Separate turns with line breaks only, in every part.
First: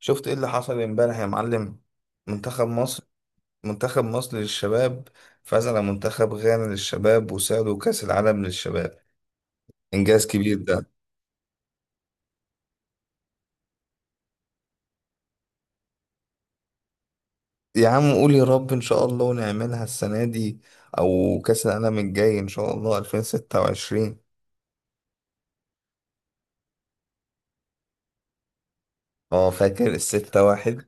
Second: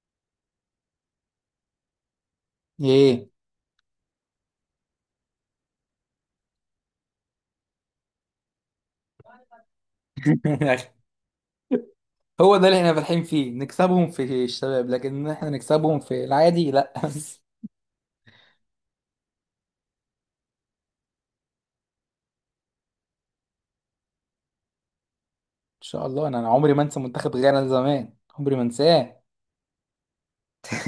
شفت ايه اللي حصل امبارح يا معلم؟ منتخب مصر
ايه.
منتخب مصر للشباب فاز على منتخب غانا للشباب وساعدوا كأس العالم للشباب. انجاز كبير ده.
هو ده اللي احنا فالحين فيه، نكسبهم في الشباب، لكن إن احنا نكسبهم في العادي، لا. ان
يا عم قول يا رب ان شاء الله ونعملها السنة دي، او كأس العالم الجاي ان شاء الله 2026.
شاء الله. أنا عمري ما انسى منتخب غانا زمان، عمري ما انساه.
اه، فاكر ال6-1؟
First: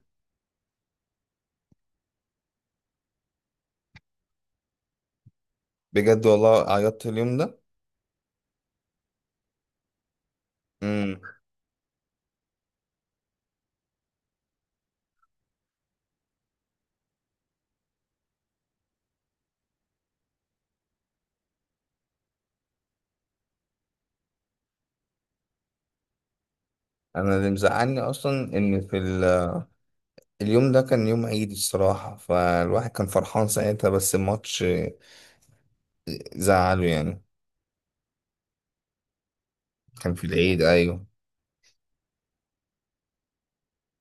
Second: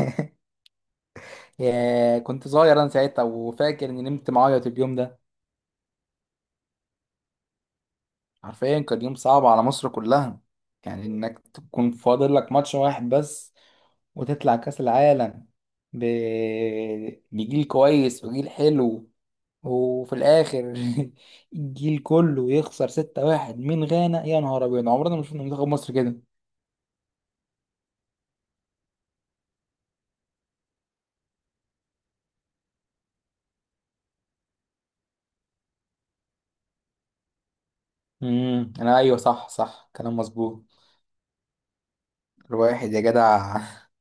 يا، كنت صغير انا ساعتها، وفاكر اني نمت معيط اليوم ده.
بجد والله عيطت اليوم ده.
حرفيا كان يوم صعب على مصر كلها. يعني
امم
انك تكون فاضل لك ماتش واحد بس وتطلع كاس العالم ب... بجيل كويس وجيل حلو. وفي الاخر الجيل كله يخسر 6-1 من غانا. يا نهار ابيض، عمرنا ما شفنا منتخب مصر كده.
انا اللي مزعلني اصلا ان اليوم ده كان يوم عيد الصراحة، فالواحد كان فرحان ساعتها بس الماتش زعله يعني.
انا، ايوه، صح صح،
كان
كلام
في العيد،
مظبوط.
ايوه.
الواحد يا جدع.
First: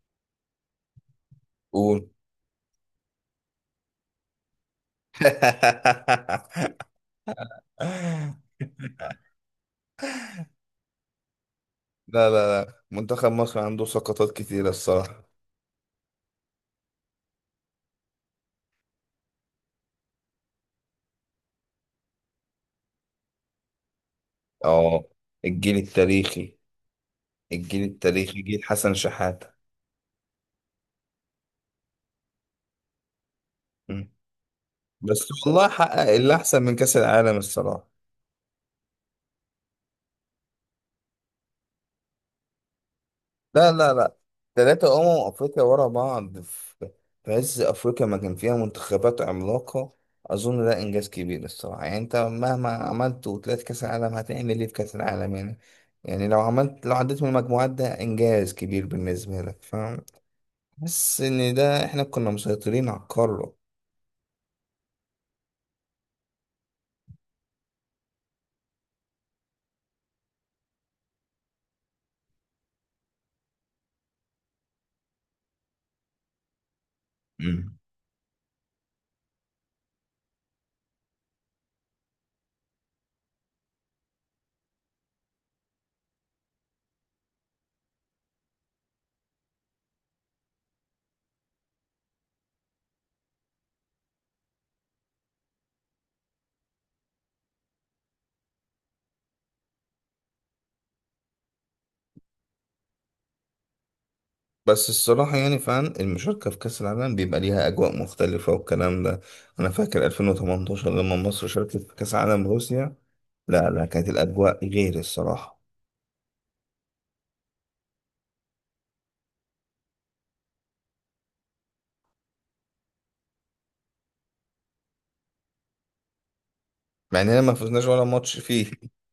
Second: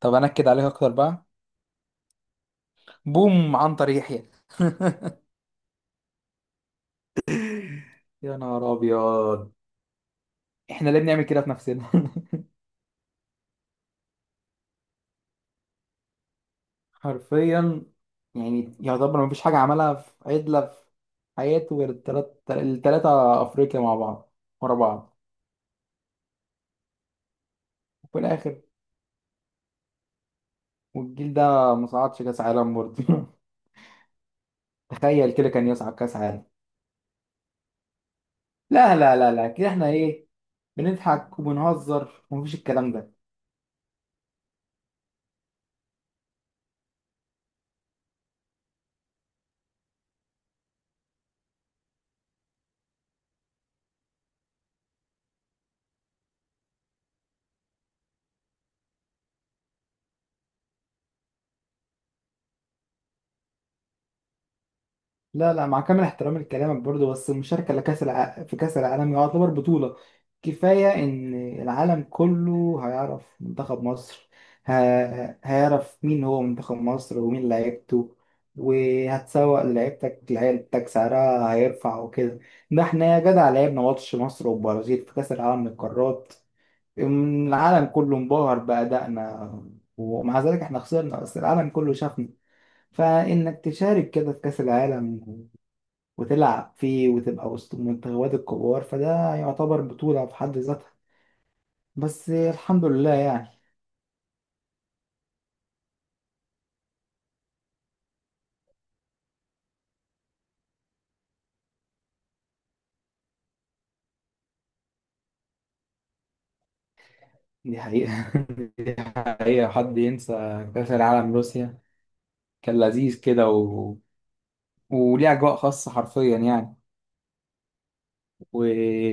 طب انكد عليك اكتر بقى.
قول.
بوم عنتر يحيى. يا نهار ابيض، احنا ليه بنعمل كده في نفسنا؟
لا لا لا، منتخب مصر عنده سقطات كتيرة الصراحة.
حرفيا. يعني يعتبر مفيش حاجه عملها في عدله في حياته غير التلاته افريقيا مع بعض، ورا
اه.
بعض.
الجيل التاريخي. الجيل
وفي
التاريخي،
الاخر،
جيل حسن شحاتة.
والجيل ده ما صعدش كاس عالم برضه.
مم. بس
تخيل كده، كان
والله
يصعد
حقق
كاس
اللي
عالم.
احسن من كأس العالم الصراحة.
لا لا لا لا، كده احنا ايه، بنضحك وبنهزر ومفيش الكلام ده.
لا لا لا. ثلاثة أمم أفريقيا ورا بعض في عز أفريقيا ما كان فيها منتخبات عملاقة. أظن ده إنجاز كبير الصراحة، يعني أنت مهما عملت وطلعت كأس العالم هتعمل إيه في كأس العالم يعني. يعني لو عديت من المجموعات ده إنجاز كبير بالنسبة لك، فاهم. بس إن ده إحنا كنا مسيطرين على القارة.
لا لا، مع كامل احترامي لكلامك برضه، بس المشاركه في كاس العالم يعتبر بطوله. كفايه ان العالم كله هيعرف منتخب مصر، ه... هيعرف مين هو منتخب مصر ومين
مم.
لعيبته. وهتسوق لعيبتك. لعيبتك سعرها هيرفع وكده. ده احنا يا جدع لعبنا ماتش مصر والبرازيل في كاس العالم للقارات. العالم كله انبهر بأدائنا، ومع ذلك احنا خسرنا، بس العالم كله شافنا. فإنك تشارك كده في كأس العالم وتلعب فيه وتبقى وسط المنتخبات الكبار، فده يعتبر بطولة في حد ذاتها. بس الحمد لله يعني.
بس الصراحة يعني فعلا المشاركة في كأس العالم بيبقى ليها أجواء مختلفة والكلام ده. أنا فاكر 2018 لما مصر شاركت في كأس عالم روسيا. لا لا، كانت الأجواء غير الصراحة.
دي حقيقة. دي حقيقة، حد ينسى؟ كأس العالم روسيا كان لذيذ كده وليه أجواء خاصة، حرفيا يعني.
مع إننا ما فزناش ولا ماتش
و
فيه.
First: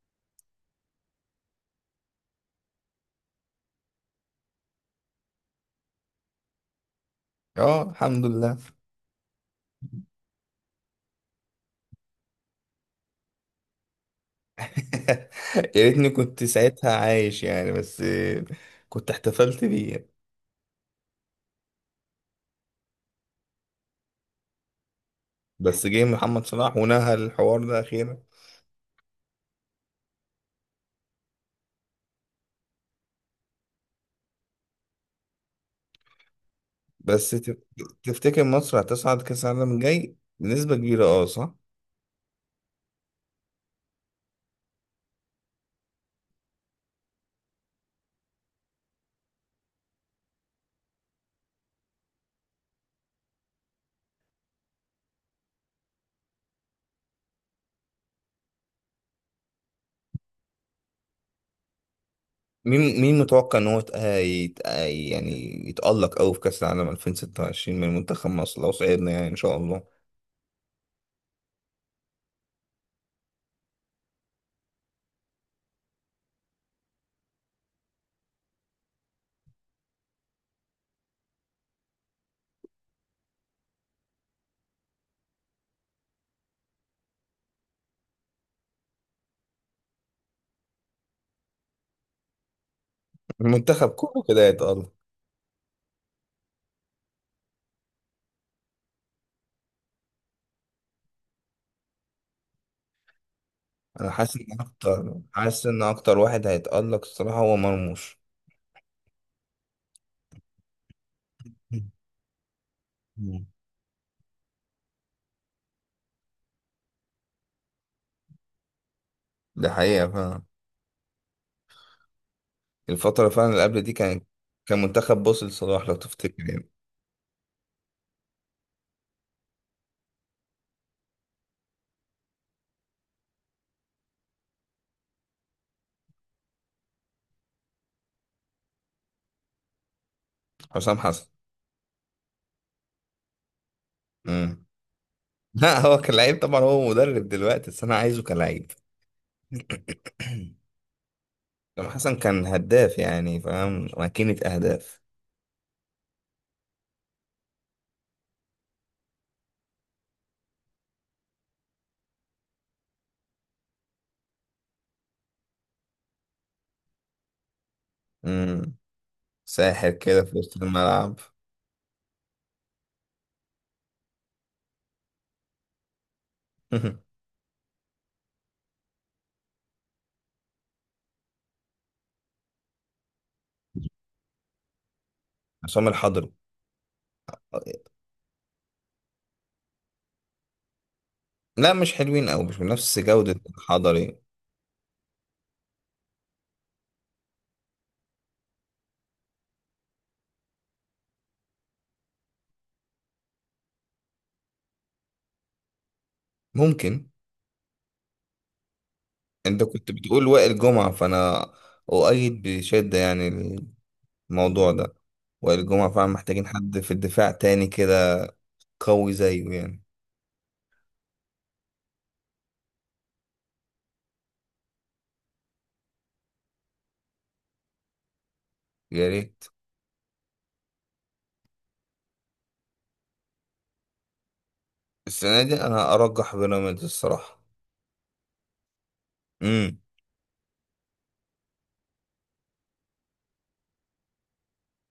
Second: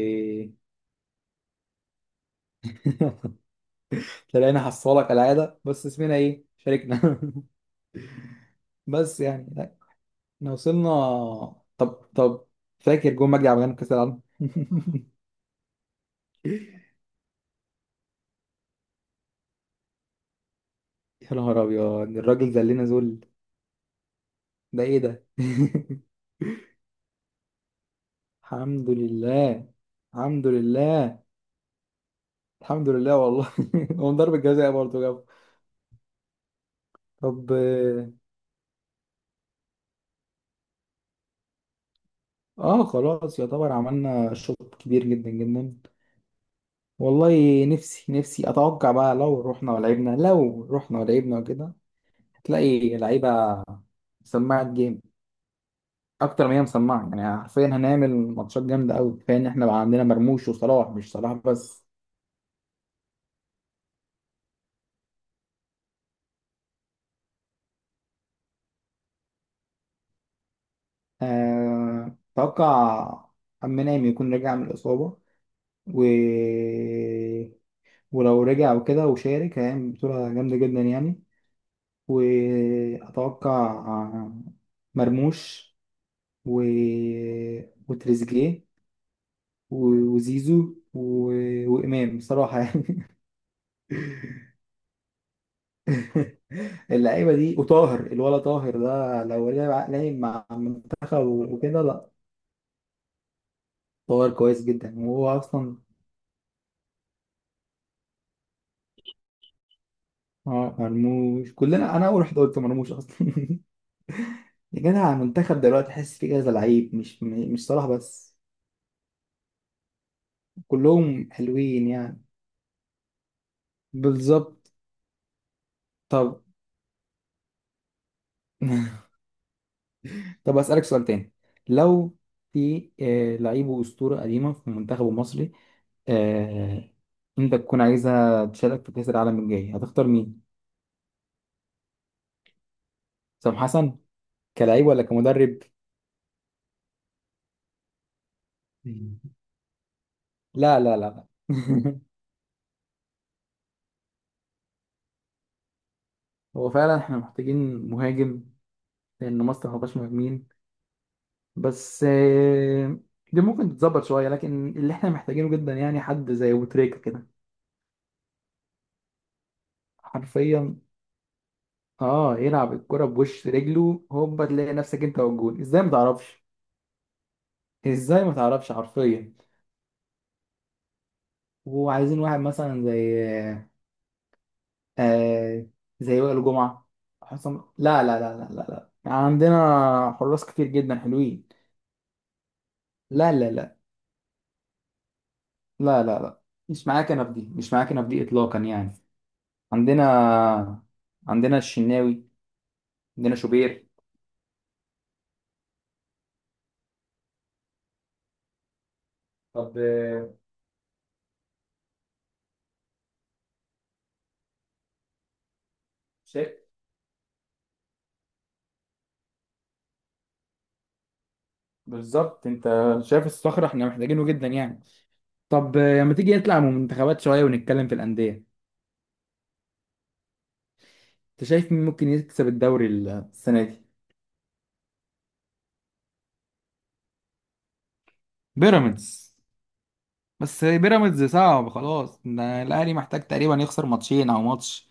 تلاقينا حصالة كالعادة، بس اسمنا إيه، شاركنا.
اه، الحمد لله.
بس يعني احنا وصلنا. طب فاكر جون مجدي عبد الغني في كاس العالم؟
يا ريتني كنت ساعتها عايش يعني، بس كنت احتفلت بيه يعني.
يا نهار ابيض، الراجل ذلنا ذل. ده ايه ده؟
بس جه محمد صلاح ونهى الحوار ده أخيرا.
الحمد لله. الحمد لله. الحمد لله والله. هو من ضربة جزاء برضه جاب.
بس
طب
تفتكر مصر هتصعد كأس العالم الجاي بنسبة كبيرة؟ اه، صح.
اه خلاص. يعتبر عملنا شوط كبير جدا جدا. والله نفسي اتوقع بقى، لو رحنا ولعبنا وكده. هتلاقي لعيبة سماعة جيم اكتر ما هي مسمعه، يعني حرفيا هنعمل ماتشات جامده قوي. كفايه ان احنا بقى عندنا مرموش وصلاح، مش صلاح بس.
مين متوقع إن هو يعني يتألق أوي في كأس العالم 2026 من منتخب مصر لو صعدنا يعني إن شاء الله.
اتوقع امام يكون رجع من الاصابه و... ولو رجع وكده وشارك، هيعمل بطوله جامده جدا يعني. واتوقع مرموش و... وتريزيجيه وزيزو وامام بصراحه.
المنتخب كله كده يتألق.
اللعيبه دي وطاهر. الولا طاهر ده لو لعب مع المنتخب وكده، لا.
انا
طاهر كويس جدا وهو
حاسس
اصلا.
ان اكتر واحد هيتألق الصراحة هو مرموش.
اه، مرموش كلنا، انا اول واحد قلت مرموش اصلا.
مم.
يا جدع المنتخب دلوقتي تحس فيه كذا لعيب، مش مش صلاح بس،
ده حقيقة فعلا.
كلهم حلوين يعني.
الفترة فعلا اللي قبل دي كان
بالظبط.
كان منتخب بص لصلاح لو
طب،
تفتكر يعني.
طب اسالك سؤال تاني. لو في لعيب واسطوره قديمه في المنتخب المصري، آه، انت تكون عايزه تشارك في كاس العالم الجاي، هتختار مين؟
حسام حسن.
سام حسن؟
امم
كلاعب ولا كمدرب؟
لا، هو كلاعب طبعا، هو مدرب دلوقتي بس انا عايزه كلاعب.
مم. لا لا لا.
حسام حسن كان هداف يعني، فاهم، ماكينة اهداف.
هو فعلا احنا محتاجين مهاجم. لان مصر ما فيهاش مهاجمين، بس دي ممكن تتظبط شويه. لكن اللي احنا محتاجينه جدا، يعني حد زي ابو تريكه كده.
امم ساحر كده في وسط
حرفيا.
الملعب.
اه يلعب الكره بوش رجله، هوبا تلاقي نفسك انت والجون، ازاي ما تعرفش، ازاي ما تعرفش، حرفيا. وعايزين واحد مثلا زي آه،
عصام
زي
الحضري.
وائل جمعه. حسام، لا لا لا لا لا لا، عندنا حراس كتير جدا حلوين.
لا مش حلوين او مش بنفس
لا
جودة
لا لا
الحضري.
لا لا لا، مش معايا كنب دي، مش معايا كنب دي اطلاقا يعني. عندنا عندنا الشناوي، عندنا شوبير.
ممكن. انت
طب
كنت بتقول وائل جمعة فانا اؤيد بشدة يعني الموضوع ده. وائل جمعة فعلا محتاجين
شايف.
حد في الدفاع تاني كده قوي زيه يعني.
بالظبط انت شايف الصخرة، احنا محتاجينه جدا يعني. طب لما تيجي نطلع من المنتخبات شوية ونتكلم في الأندية،
يا ريت.
انت شايف مين ممكن يكسب الدوري السنة دي؟
السنة دي انا ارجح بيراميدز الصراحة.
بيراميدز؟
امم
بس بيراميدز صعب خلاص، ده الاهلي محتاج تقريبا يخسر ماتشين او ماتش.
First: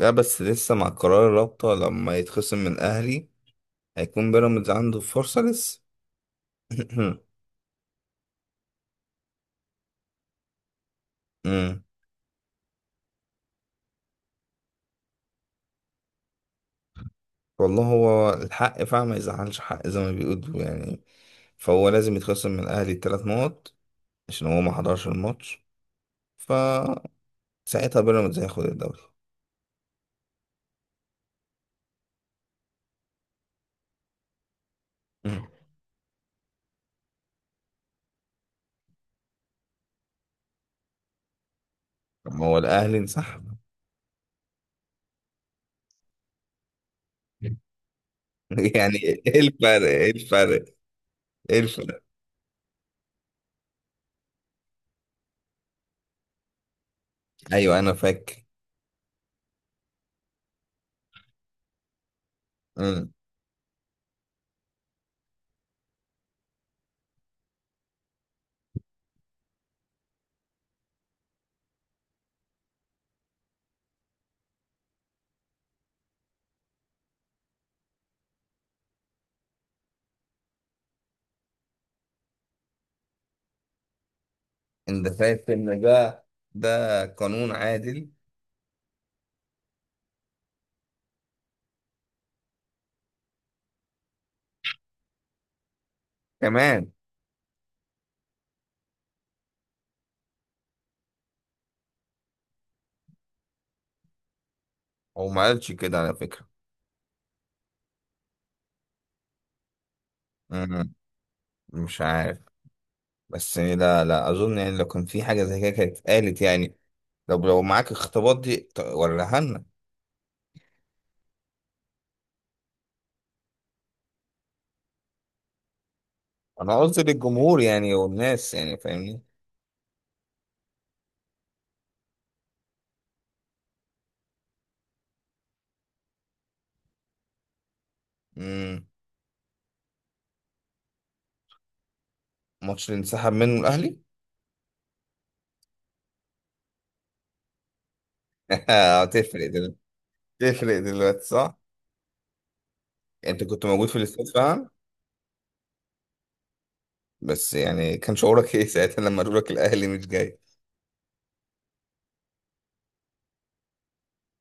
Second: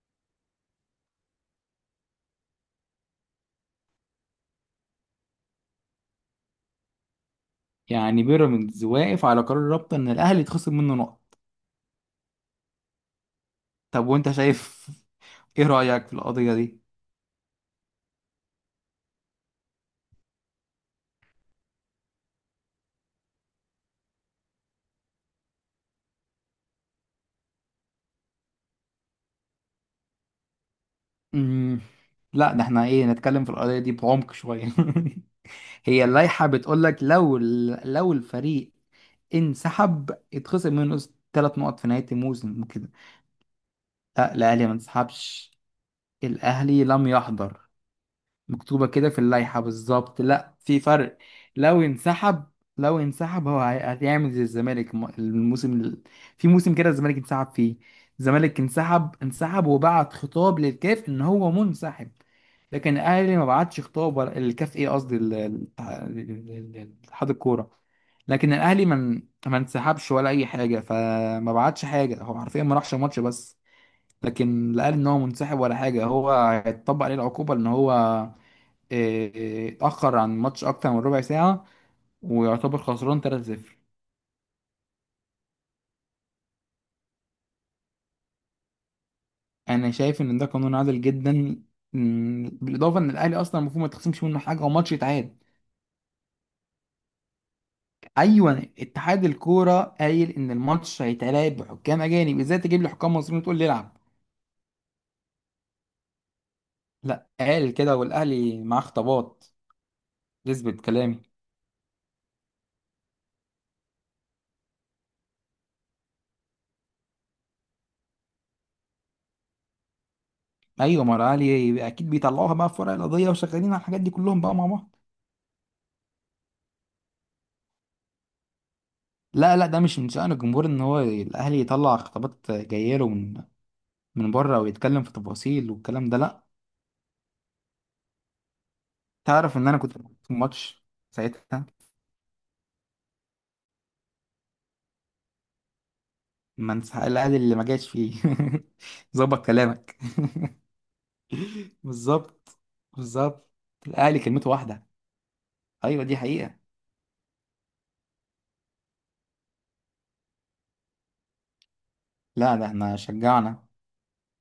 لا بس لسه مع قرار الرابطة لما يتخصم من اهلي، هيكون بيراميدز عنده فرصة لسه.
يعني بيراميدز واقف على قرار الرابطه ان الاهلي يتخصم منه نقط.
امم
طب، وانت شايف، ايه رأيك في القضية دي؟
والله هو الحق فعلا ما يزعلش حق زي ما بيقولوا يعني، فهو لازم يتخصم من الاهلي 3 نقط عشان هو ما حضرش الماتش، ف ساعتها بيراميدز هياخد الدوري.
مم. لا، ده احنا ايه، نتكلم في القضية دي بعمق شوية.
مم.
هي اللائحة بتقولك لو لو الفريق انسحب يتخصم منه 3 نقط في نهاية
طب ما هو
الموسم وكده.
الاهلي انسحب.
لا، الأهلي ما انسحبش. الأهلي لم يحضر، مكتوبة
يعني
كده في
ايه
اللائحة
الفرق ايه
بالظبط. لا،
الفرق
في فرق.
ايه
لو
الفرق.
انسحب لو انسحب هو هيعمل زي الزمالك الموسم في موسم كده الزمالك انسحب فيه.
ايوه انا فاكر.
الزمالك انسحب وبعت خطاب للكاف ان هو منسحب. لكن
مم.
الاهلي ما بعتش خطاب ولا الكاف، ايه قصدي، اتحاد الكورة. لكن الاهلي ما انسحبش ولا اي حاجة، فما بعتش حاجة، هو حرفيا ما راحش الماتش بس. لكن لا قال ان هو منسحب ولا حاجة، هو هيتطبق عليه العقوبة ان هو اتأخر عن الماتش أكتر من ربع ساعة ويعتبر خسران 3-0.
انت فاكر ان ده قانون عادل؟
أنا شايف إن ده قانون عادل جدا، بالإضافة إن الأهلي أصلا المفروض ما يتخصمش منه حاجة وماتش يتعاد.
كمان.
أيوة، اتحاد الكورة قايل إن الماتش هيتلعب بحكام أجانب، إزاي تجيب لي حكام مصريين وتقول لي العب؟
هو ما قالش كده على فكره.
لا، قال كده والأهلي معاه خطابات تثبت
مم.
كلامي.
مش عارف، بس لا لا اظن يعني لو كان في حاجه زي كده كانت اتقالت يعني. طب لو معاك اختبار دي وريها لنا.
أيوة، ما الأهلي أكيد بيطلعوها بقى في ورق القضية، وشغالين على الحاجات دي كلهم بقى مع بعض.
انا قصدي للجمهور يعني والناس يعني، فاهمني.
لا لا، ده مش من شأن الجمهور ان هو الاهلي يطلع خطابات جايه له من بره ويتكلم في تفاصيل والكلام ده، لا.
مم.
تعرف ان انا كنت في الماتش ساعتها،
ماتش اللي انسحب منه الاهلي.
ما انسحق الاهلي، اللي ما جاش فيه. ظبط
هتفرق.
كلامك.
تفرق دلوقتي صح؟
بالظبط.
يعني انت
بالظبط.
كنت موجود في
الاهلي
الاستاد
كلمته
فعلا.
واحده، ايوه دي حقيقه.
بس يعني كان شعورك ايه ساعتها لما قالوا لك الاهلي مش جاي؟
لا، ده احنا شجعنا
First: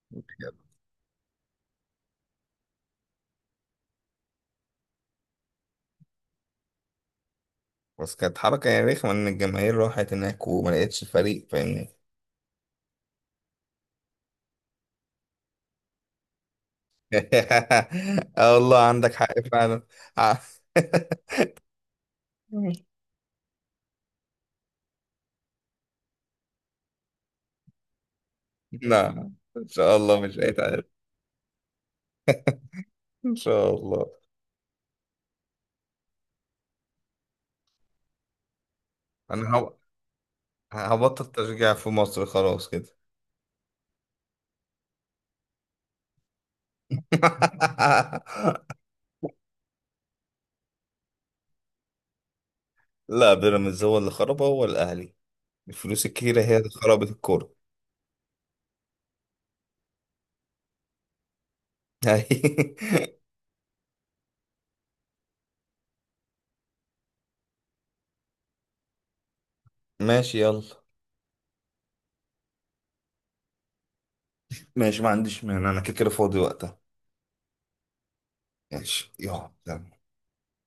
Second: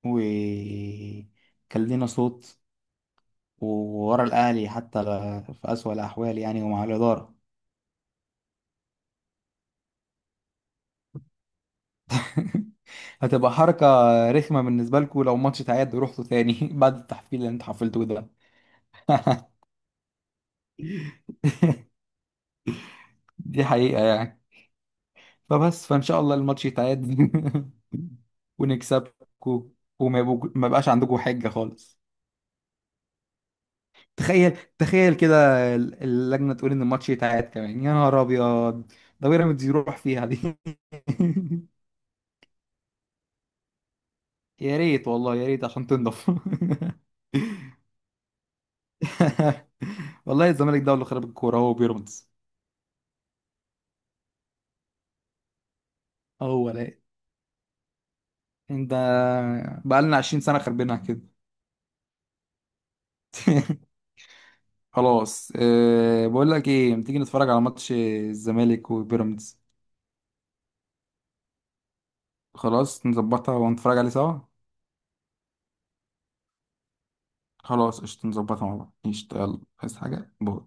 وكان لينا صوت وورا الاهلي حتى في اسوأ الاحوال يعني، ومع الاداره.
بس كانت حركة يعني رخمة ان الجماهير راحت هناك وما لقيتش الفريق، فاهمني؟
هتبقى حركه رخمه بالنسبه لكم لو ماتش تعادل ورحتوا تاني بعد التحفيل اللي انتوا حفلتوه ده.
اه والله عندك حق فعلا. ع-
دي حقيقه يعني. فبس فان شاء الله الماتش يتعاد
لا، ان
ونكسبكو
شاء الله مش
ما
هيتعرف.
يبقاش عندكم حجه خالص.
ان شاء الله.
تخيل كده، اللجنه تقول ان الماتش يتعاد كمان، يا نهار ابيض، ده
انا
بيراميدز يروح فيها دي.
هبطل تشجيع في مصر خلاص كده.
يا ريت والله يا ريت عشان تنضف. والله الزمالك ده هو اللي خرب الكوره. هو بيراميدز.
لا بيراميدز هو اللي خربها، هو الاهلي. الفلوس الكتيرة هي اللي
هو لا،
خربت الكورة.
انت، بقالنا 20 سنه خربينها كده. خلاص. بقول لك ايه، ما تيجي نتفرج على ماتش الزمالك وبيراميدز؟
ماشي يلا.
خلاص نظبطها ونتفرج عليه سوا.
ماشي ما عنديش مانع، انا كده كده فاضي وقتها.
خلاص قشطة نظبطها مع بعض.
ماشي
قشطة
يلا
يلا، عايز
يلا.
حاجة؟ باي.